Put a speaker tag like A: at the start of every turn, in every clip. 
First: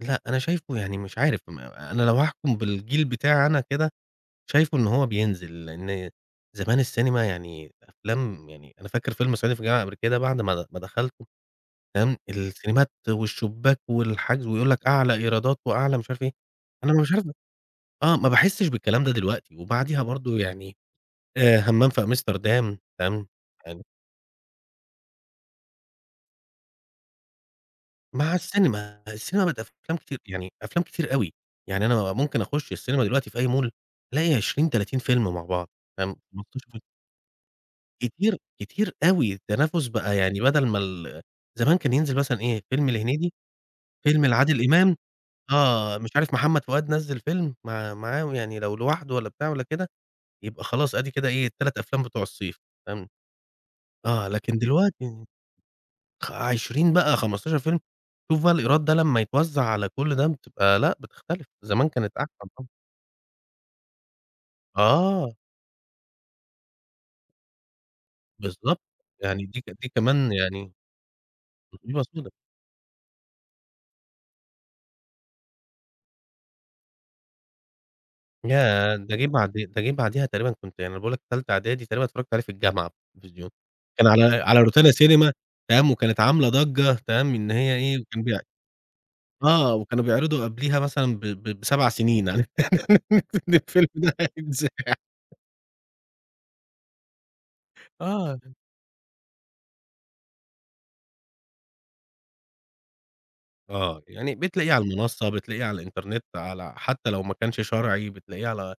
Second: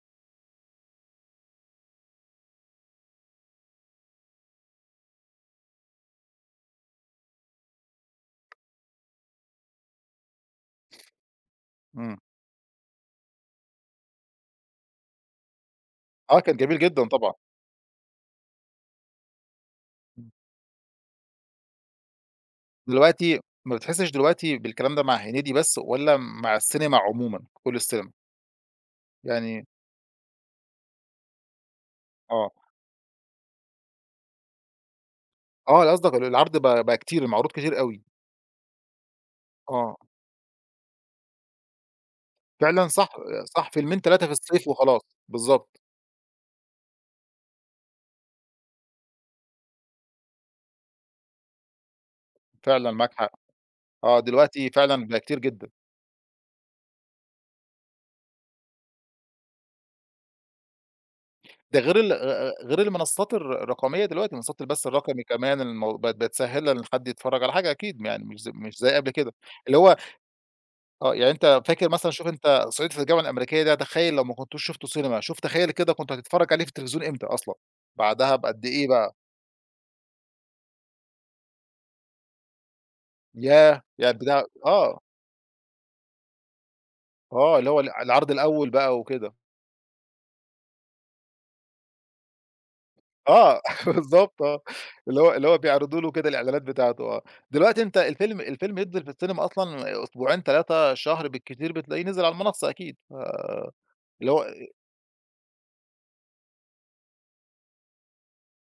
A: لأ أنا شايفه يعني مش عارف م أنا لو هاحكم بالجيل بتاعي أنا كده، شايفه إن هو بينزل، لأن زمان السينما يعني أفلام يعني أنا فاكر فيلم صعيدي في الجامعة الأمريكية ده بعد ما د ما دخلته، فاهم،
B: إمم.
A: السينمات والشباك والحجز ويقول لك أعلى إيرادات وأعلى مش عارف إيه.
B: آه، كان جميل
A: أنا
B: جدًا
A: مش عارف
B: طبعًا.
A: آه، ما باحسش بالكلام ده دلوقتي وبعديها
B: إمم.
A: برضه يعني آآ همام في أمستردام، تمام،
B: دلوقتي ما
A: [unintelligible]
B: بتحسش دلوقتي بالكلام ده مع هنيدي بس والّا مع السينما عمومًا، كُل السينما؟
A: مع السينما، السينما بقت
B: يعني
A: أفلام كتير يعني أفلام كتير أوي، يعني أنا ممكن
B: آه.
A: أخُش السينما دلوقتي في أي مول ألاقي 20، 30 فيلم مع بعض.
B: آه قصدك
A: فاهم،
B: ال العرض
A: [unintelligible]
B: بقى بقى كتير، المعروض كتير أوي.
A: كتير كتير أوي، التنافس
B: آه.
A: بقى يعني بدل ما ال زمان كان ينزل مثلًا إيه
B: فعلًا،
A: فيلم
B: صح
A: لهنيدي،
B: صح فيلمين
A: فيلم
B: 3 في
A: لعادل
B: الصيف
A: إمام،
B: وخلاص، بالضبط.
A: آه، مش عارف محمد فؤاد نزِّل فيلم مع معاهم يعني لو لوحده والّا بتاع والّا كده يبقى خلاص آدي كده إيه ال3 أفلام بتوع الصيف،
B: فعلًا
A: فاهم.
B: معاك حق. آه،
A: آه، لكن
B: دلوقتي فعلًا بقى
A: دلوقتي
B: كتير جدًا.
A: خ 20 بقى 15 فيلم، شوف بقى الإيراد ده لمّا يتوزع على كل ده بتبقى لأ بتختلف،
B: ده
A: زمان
B: غير ال
A: كانت أحسن طبعًا.
B: غير المنصات الر الرقمية دلوقتي، منصات البث الرقمي
A: آه.
B: كمان المو بقت بتسهل إن حد يتفرج على حاجة أكيد م يعني مش ز مش
A: بالضبط،
B: زي قبل كده.
A: يعني دي ك
B: اللي
A: دي
B: هو
A: كمان يعني
B: آه يعني أنت فاكر
A: دي
B: مثلًا شوف
A: الوسيلة.
B: أنت صعيدي في الجامعة الأمريكية ده تخيل لو ما كنتوش شفته سينما، شوف تخيل كده كنت هتتفرج عليه في التلفزيون إمتى أصلًا؟ بعدها بقد إيه
A: ياه!
B: بقى؟
A: ده جه بعد ده جه بعديها تقريبًا كنت يعني أنا باقول لك تالتة إعدادي تقريبًا اتفرجت عليه في الجامعة في التلفزيون،
B: ياه!
A: كان
B: يعني
A: على
B: [unintelligible]
A: على روتانا
B: آه.
A: سينما، تمام، وكانت عاملة ضجة، تمام، إن
B: آه، اللي
A: هي
B: هو الع
A: إيه كان
B: العرض
A: بي
B: الأول بقى وكده.
A: آه، وكانوا بيعرضوا قبليها مثلًا ب ب ب7 سنين عارف
B: آه،
A: الفيلم ده
B: بالضبط آه.
A: هيتذاع.
B: اللي هو اللي هو بيعرضوا له كده الإعلانات بتاعته، آه. دلوقتي أنت الفيلم
A: آه.
B: الفيلم ينزل في السينما أصلًا أسبوعين، 3، شهر بالكتير بتلاقيه نزل على المنصة أكيد، ف
A: آه،
B: اللي
A: يعني
B: هو
A: بتلاقيه على المنصة، بتلاقيه على الإنترنت على حتى لو ما كانش شرعي بتلاقيه على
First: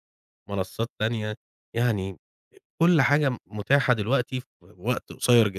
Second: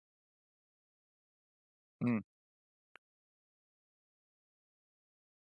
A: منصات تانية. يعني
B: إمم.
A: كُل حاجة م متاحة دلوقتي في وقت قصير جدًا.